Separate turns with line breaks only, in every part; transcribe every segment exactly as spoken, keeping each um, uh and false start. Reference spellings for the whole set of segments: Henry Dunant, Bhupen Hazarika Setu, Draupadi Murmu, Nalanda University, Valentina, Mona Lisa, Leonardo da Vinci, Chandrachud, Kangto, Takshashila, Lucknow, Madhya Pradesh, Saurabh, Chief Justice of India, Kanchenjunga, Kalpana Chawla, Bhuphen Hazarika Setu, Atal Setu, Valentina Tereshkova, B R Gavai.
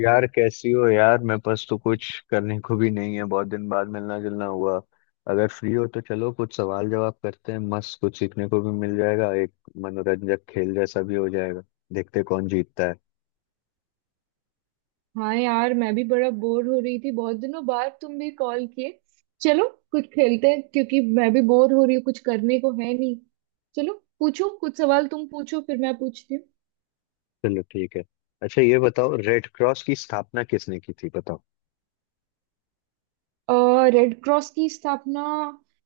यार, कैसी हो यार? मेरे पास तो कुछ करने को भी नहीं है, बहुत दिन बाद मिलना जुलना हुआ। अगर फ्री हो तो चलो कुछ सवाल जवाब करते हैं, मस्त कुछ सीखने को भी मिल जाएगा। एक मनोरंजक खेल जैसा भी हो जाएगा। देखते हैं कौन जीतता है।
हाँ यार, मैं भी बड़ा बोर हो रही थी। बहुत दिनों बाद तुम भी कॉल किए। चलो कुछ खेलते हैं, क्योंकि मैं भी बोर हो रही हूँ, कुछ करने को है नहीं। चलो, पूछो कुछ सवाल। तुम पूछो फिर मैं पूछती
चलो ठीक है। अच्छा ये बताओ, रेड क्रॉस की स्थापना किसने की थी, बताओ।
हूँ। रेड क्रॉस की स्थापना।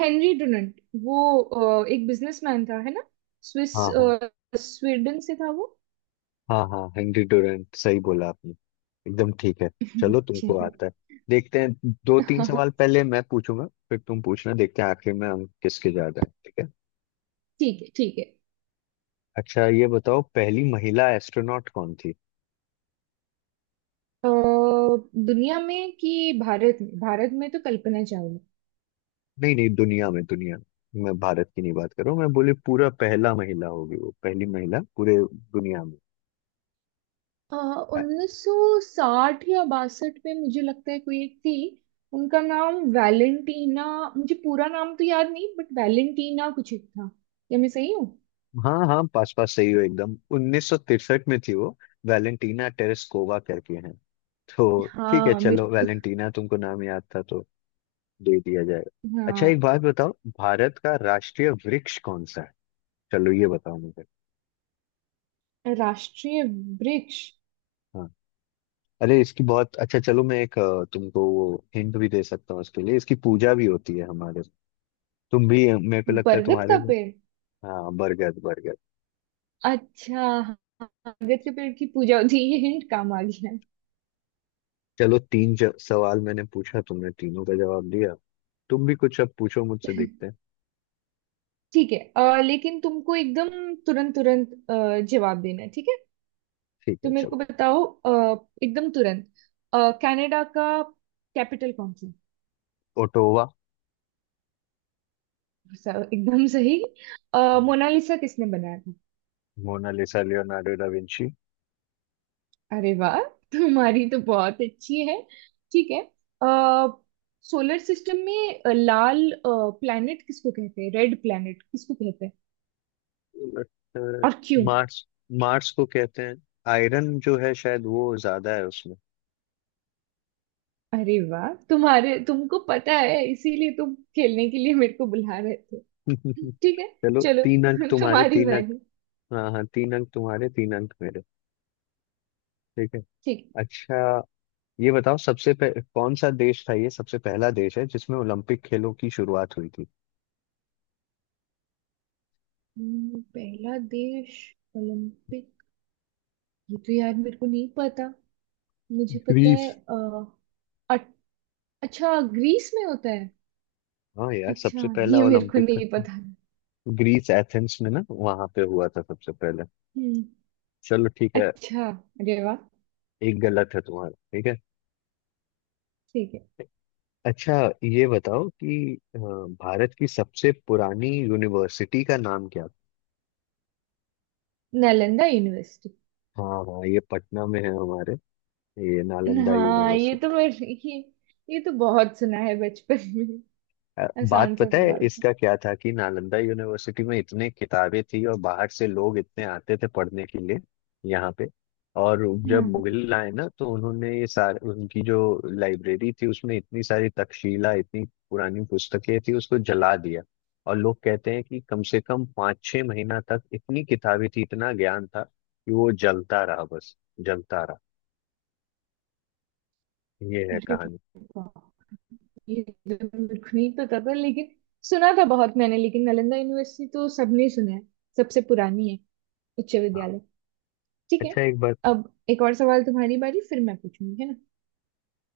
Henry Dunant. वो अ, एक बिजनेसमैन था, है ना। स्विस।
हाँ, हाँ,
अ, स्वीडन से था वो।
हाँ, हाँ, हेनरी डोरेंट, सही बोला आपने। एकदम ठीक है। चलो
अच्छा
तुमको
है।
आता है। देखते हैं, दो तीन सवाल पहले मैं पूछूंगा फिर तुम पूछना, देखते हैं आखिर में हम किसके ज्यादा है। ठीक है।
ठीक है, ठीक है।
अच्छा ये बताओ, पहली महिला एस्ट्रोनॉट कौन थी?
अ, दुनिया में कि भारत में? भारत में तो कल्पना चावला।
नहीं नहीं, दुनिया में, दुनिया में, मैं भारत की नहीं बात कर रहा हूँ। मैं बोले पूरा पहला महिला होगी वो, पहली महिला पूरे दुनिया में। अ-
उन्नीस सौ साठ या बासठ में, मुझे लगता है, कोई एक थी। उनका नाम वैलेंटीना। मुझे पूरा नाम तो याद नहीं, बट वैलेंटीना कुछ एक था। क्या मैं सही हूँ?
हाँ हाँ, पास पास सही हो, एकदम उन्नीस सौ तिरसठ में थी वो। वैलेंटीना टेरेस्कोवा करके हैं। तो ठीक है
हाँ
चलो,
मेरे।
वैलेंटीना तुमको नाम याद था तो दे दिया जाएगा। अच्छा
हाँ।
एक बात बताओ, भारत का राष्ट्रीय वृक्ष कौन सा है? चलो ये बताओ मुझे।
राष्ट्रीय। वृक्ष।
हाँ। अरे इसकी बहुत अच्छा, चलो मैं एक अ, तुमको वो हिंट भी दे सकता हूँ इसके लिए। इसकी पूजा भी होती है हमारे। तुम भी, मेरे को लगता है
बरगद
तुम्हारे।
का पेड़।
हाँ, बरगद, बरगद।
अच्छा। हाँ, बरगद के पेड़ की पूजा होती है। ये हिंट काम आ गया।
चलो तीन ज, सवाल मैंने पूछा, तुमने तीनों का जवाब दिया। तुम भी कुछ अब पूछो मुझसे, देखते हैं।
ठीक है। अ, लेकिन तुमको एकदम तुरंत तुरंत अ, जवाब देना है, ठीक है।
ठीक
तो
है
मेरे
चलो।
को बताओ, अ, एकदम तुरंत। अ, कनाडा का कैपिटल कौन सा है?
ओटोवा।
स- एकदम सही। अ, मोनालिसा किसने बनाया था?
Mona Lisa Leonardo da Vinci.
अरे वाह! तुम्हारी तो बहुत अच्छी है। ठीक है। सोलर सिस्टम में अ, लाल प्लैनेट किसको कहते हैं? रेड प्लैनेट किसको कहते हैं?
लगता है
और क्यों?
मार्स, मार्स को कहते हैं। आयरन जो है शायद वो ज्यादा है उसमें।
अरे वाह, तुम्हारे तुमको पता है, इसीलिए तुम खेलने के लिए मेरे को बुला रहे थे। ठीक है।
चलो
चलो,
तीन अंक तुम्हारे,
तुम्हारी
तीन अंक।
बारी,
हाँ हाँ, तीन अंक तुम्हारे, तीन अंक मेरे। ठीक है।
ठीक है।
अच्छा ये बताओ, सबसे पह, कौन सा देश था, ये सबसे पहला देश है जिसमें ओलंपिक खेलों की शुरुआत हुई थी?
हम्म, पहला देश। ओलंपिक। ये तो यार मेरे को नहीं पता। मुझे पता है।
ग्रीस।
अ, अट- अच्छा, ग्रीस में होता है।
हाँ यार,
अच्छा,
सबसे पहला
ये मेरे को
ओलंपिक
नहीं पता।
ग्रीस, एथेंस में ना, वहां पे हुआ था सबसे पहले।
हम्म।
चलो ठीक है।
अच्छा। अरे वाह!
एक गलत है तुम्हारा, ठीक है।
ठीक है।
अच्छा ये बताओ कि अ, भारत की सबसे पुरानी यूनिवर्सिटी का नाम क्या था?
नालंदा यूनिवर्सिटी।
हाँ हाँ, ये पटना में है हमारे, ये नालंदा
हाँ, ये
यूनिवर्सिटी।
तो मेरे ये, ये तो बहुत सुना है बचपन में।
अ, बात
आसान सा
पता है
सवाल था।
इसका क्या था, कि नालंदा यूनिवर्सिटी में इतने किताबें थी और बाहर से लोग इतने आते थे पढ़ने के लिए यहाँ पे। और जब
हाँ।
मुगल आए ना, तो उन्होंने ये सारे, उनकी जो लाइब्रेरी थी उसमें इतनी सारी, तक्षशिला, इतनी पुरानी पुस्तकें थी, उसको जला दिया। और लोग कहते हैं कि कम से कम पाँच छः महीना तक इतनी किताबें थी, इतना ज्ञान था कि वो जलता रहा, बस जलता रहा। ये है
अरे
कहानी।
वाह! ये तो मेरे को नहीं पता था, लेकिन सुना था बहुत मैंने। लेकिन नालंदा यूनिवर्सिटी तो सबने सुना है। सबसे पुरानी है। उच्च
हाँ।
विद्यालय। ठीक है।
अच्छा एक बात।
अब एक और सवाल, तुम्हारी बारी, फिर मैं पूछूंगी, है ना।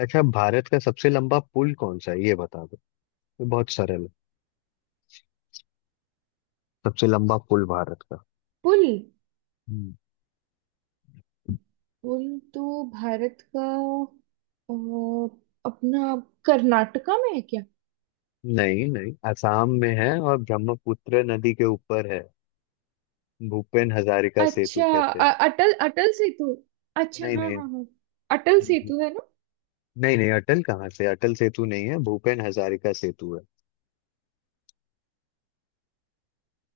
अच्छा, भारत का सबसे लंबा पुल कौन सा है, ये बता। बहुत सरल है, सबसे लंबा पुल भारत का।
पुल।
हम्म,
पुल। तो भारत का अ, अपना कर्नाटका में है क्या?
नहीं नहीं, असम में है और ब्रह्मपुत्र नदी के ऊपर है, भूपेन हजारिका सेतु
अच्छा।
कहते
अ-
हैं।
अटल अटल सेतु। अच्छा,
नहीं
हाँ,
नहीं।
हाँ, हाँ। अटल सेतु है ना?
नहीं नहीं, अटल कहाँ से, अटल सेतु नहीं है, भूपेन हजारिका सेतु है।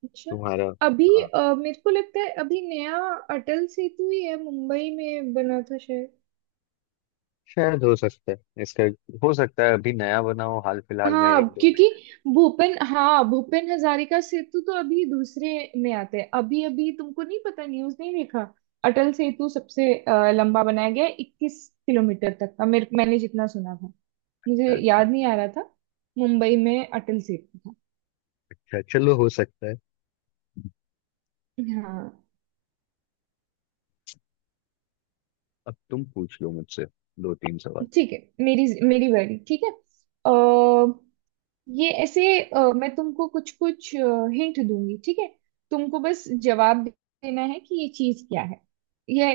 अच्छा।
तुम्हारा।
अभी
हाँ।
अ, मेरे को लगता है, अभी नया अटल सेतु ही है, मुंबई में बना था।
शायद हो सकता है इसका, हो सकता है अभी नया बना हो हाल फिलहाल में,
हाँ,
एक दो
क्योंकि
महीना।
भूपेन हाँ भूपेन हजारिका सेतु तो अभी दूसरे में आते हैं। अभी अभी तुमको नहीं पता, न्यूज़ नहीं देखा? अटल सेतु सबसे अ, लंबा बनाया गया है, इक्कीस किलोमीटर तक का, मेरे मैंने जितना सुना था।
अच्छा
मुझे
अच्छा।
याद नहीं आ रहा था। मुंबई में अटल सेतु था।
अच्छा चलो, हो सकता है।
हाँ।
अब तुम पूछ लो मुझसे, दो तीन सवाल।
ठीक है। मेरी मेरी बारी, ठीक है। अ, ये ऐसे, अ, मैं तुमको कुछ कुछ हिंट दूंगी, ठीक है। तुमको बस जवाब देना है कि ये चीज क्या है। ये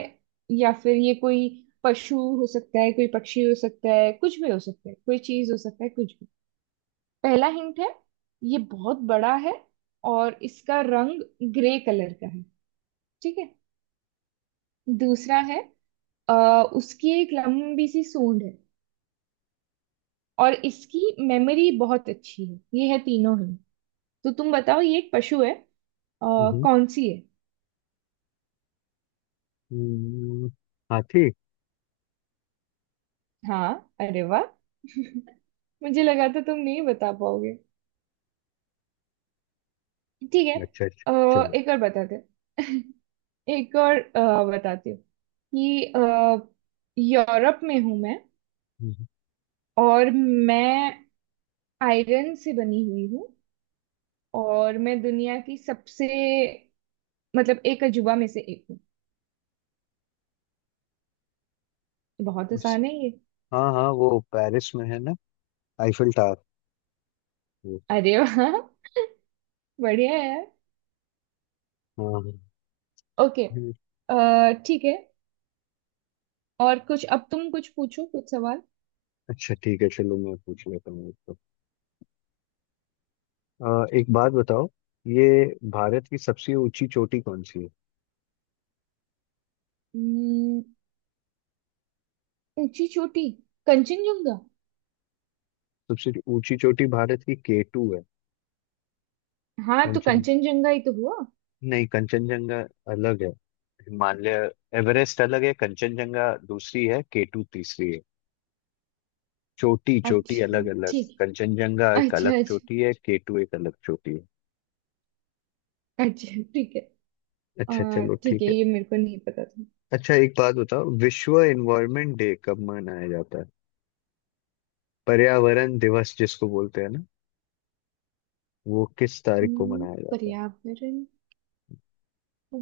या फिर ये कोई पशु हो सकता है, कोई पक्षी हो सकता है, कुछ भी हो सकता है, कोई चीज हो सकता है, कुछ भी। पहला हिंट है, ये बहुत बड़ा है, और इसका रंग ग्रे कलर का है। ठीक है। दूसरा है, आ, उसकी एक लंबी सी सूंड है, और इसकी मेमोरी बहुत अच्छी है। ये है तीनों हिंट। तो तुम बताओ, ये एक पशु है। आ,
हम्म,
कौन सी है?
हम्म, हाथी।
हाँ। अरे वाह! मुझे लगा था तुम नहीं बता पाओगे। ठीक है।
अच्छा अच्छा,
अ,
चलो।
एक और बताते। एक और अ, बताती हूँ कि अ, यूरोप में हूँ मैं,
हम्म।
और मैं आयरन से बनी हुई हूँ, और मैं दुनिया की सबसे, मतलब एक अजूबा में से एक हूँ। बहुत आसान है ये।
हाँ हाँ, वो पेरिस में है ना, आईफिल टावर, वो।
अरे वाह! बढ़िया है यार।
हाँ हाँ।
ओके।
हम्म,
अ, ठीक है। और कुछ, अब तुम कुछ पूछो, कुछ
अच्छा ठीक है चलो, मैं पूछ लेता हूँ आपको। अ, एक बात बताओ, ये भारत की सबसे ऊंची चोटी कौन सी है?
सवाल। ऊंची चोटी। कंचनजंगा।
सबसे ऊंची चोटी भारत की केटू है।
हाँ, तो
कंचन,
कंचनजंगा ही तो हुआ।
नहीं, कंचनजंगा अलग है। हिमालय, एवरेस्ट अलग है, कंचनजंगा दूसरी है, केटू तीसरी है। चोटी चोटी अलग
अच्छा,
अलग।
ठीक
कंचनजंगा
है।
एक
अच्छा,
अलग
अच्छा।
चोटी है, केटू एक अलग चोटी है।
अच्छा, ठीक है।
अच्छा
आ,
चलो
ठीक
ठीक
है,
है।
ये मेरे को नहीं पता था।
अच्छा एक बात बताओ, विश्व एनवायरनमेंट डे कब मनाया जाता है? पर्यावरण दिवस जिसको बोलते हैं ना, वो किस तारीख को
हम्म,
मनाया जाता है?
पर्यावरण। आ,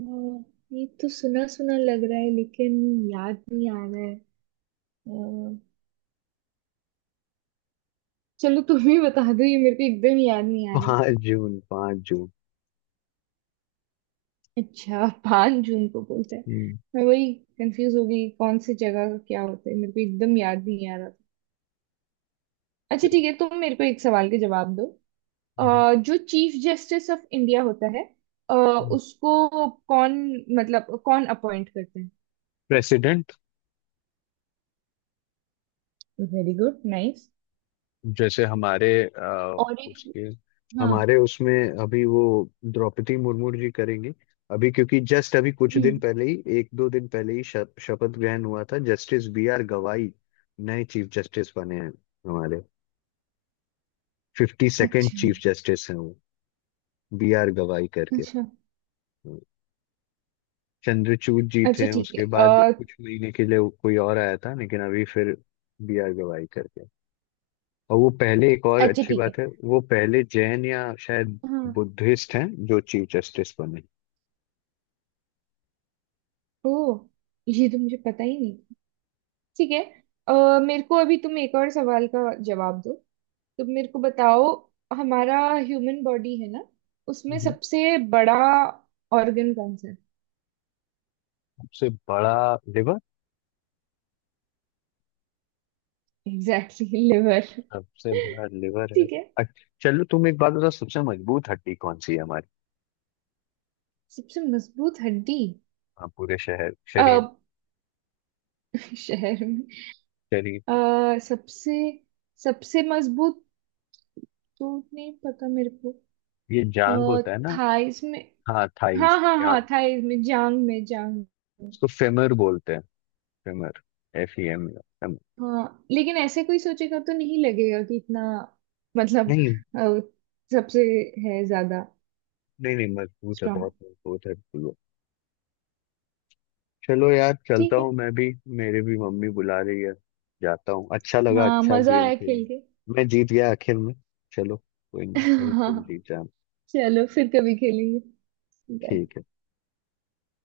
ये तो सुना सुना लग रहा है, लेकिन याद नहीं आ रहा है। आ, चलो तुम ही बता दो, ये मेरे को एकदम याद नहीं आ रहा।
पाँच जून, पाँच जून।
अच्छा, पांच जून को बोलते हैं।
हम्म,
मैं वही कंफ्यूज हो गई, कौन सी जगह का क्या होता है, मेरे को एकदम याद नहीं आ रहा था। अच्छा ठीक है, तुम मेरे को एक सवाल के जवाब दो।
हम्म,
अ, जो चीफ जस्टिस ऑफ इंडिया होता है, अ,
हम्म।
उसको कौन, मतलब कौन अपॉइंट करते हैं?
प्रेसिडेंट।
Very good, nice.
जैसे हमारे अ,
और एक।
उसके,
हाँ।
हमारे उसमें अभी वो द्रौपदी मुर्मू जी करेंगी। अभी क्योंकि जस्ट अभी कुछ दिन
हम्म।
पहले ही, एक दो दिन पहले ही शप- शपथ ग्रहण हुआ था, जस्टिस बी आर गवाई नए चीफ जस्टिस बने हैं हमारे। फिफ्टी सेकेंड
अच्छा,
चीफ जस्टिस हैं वो, बी आर गवाई करके।
अच्छा।
हम्म। चंद्रचूड़ जी
अच्छा,
थे,
ठीक है।
उसके बाद
अ,
कुछ महीने के लिए कोई और आया था, लेकिन अभी फिर बी आर गवाई करके। और वो पहले, एक और
अच्छा,
अच्छी
ठीक है।
बात है, वो पहले जैन या शायद
हाँ।
बुद्धिस्ट हैं जो चीफ जस्टिस बने।
ओ। ये तो मुझे पता ही नहीं था। ठीक है। अ, मेरे को अभी तुम एक और सवाल का जवाब दो। तो मेरे को बताओ, हमारा ह्यूमन बॉडी है ना, उसमें
हम्म।
सबसे बड़ा ऑर्गन कौन सा है?
सबसे बड़ा लिवर।
Exactly, exactly! लिवर।
सबसे बड़ा लिवर है।
ठीक है।
अच्छा चलो, तुम एक बात बताओ, सबसे मजबूत हड्डी कौन सी है हमारी?
सबसे मजबूत हड्डी।
हाँ, पूरे शहर, शरीर।
अब शहर में?
शरीर।
अ, सबसे, सबसे मजबूत तो नहीं पता मेरे को।
ये जांग
अः
होता है ना।
थाइस में।
हाँ,
हाँ,
थाइस,
हाँ, हाँ,
जांग।
थाइस में जांग में, जांग में।
उसको फेमर बोलते हैं। Femur, F E M.
हाँ, लेकिन ऐसे कोई सोचेगा तो नहीं लगेगा कि इतना, मतलब,
नहीं
अ, सबसे है ज्यादा
नहीं, नहीं मजबूत है,
स्ट्रांग।
बहुत मजबूत है, बिल्कुल वो। चलो यार, चलता
ठीक है।
हूँ मैं भी, मेरे भी मम्मी बुला रही है। जाता हूँ, अच्छा लगा,
हाँ,
अच्छा
मजा
गेम
आया
खेल।
खेल के।
मैं जीत गया आखिर में। चलो, कोई नहीं, अभी
हाँ।
तुम जीत जाना।
चलो, फिर कभी खेलेंगे। बाय।
ठीक है।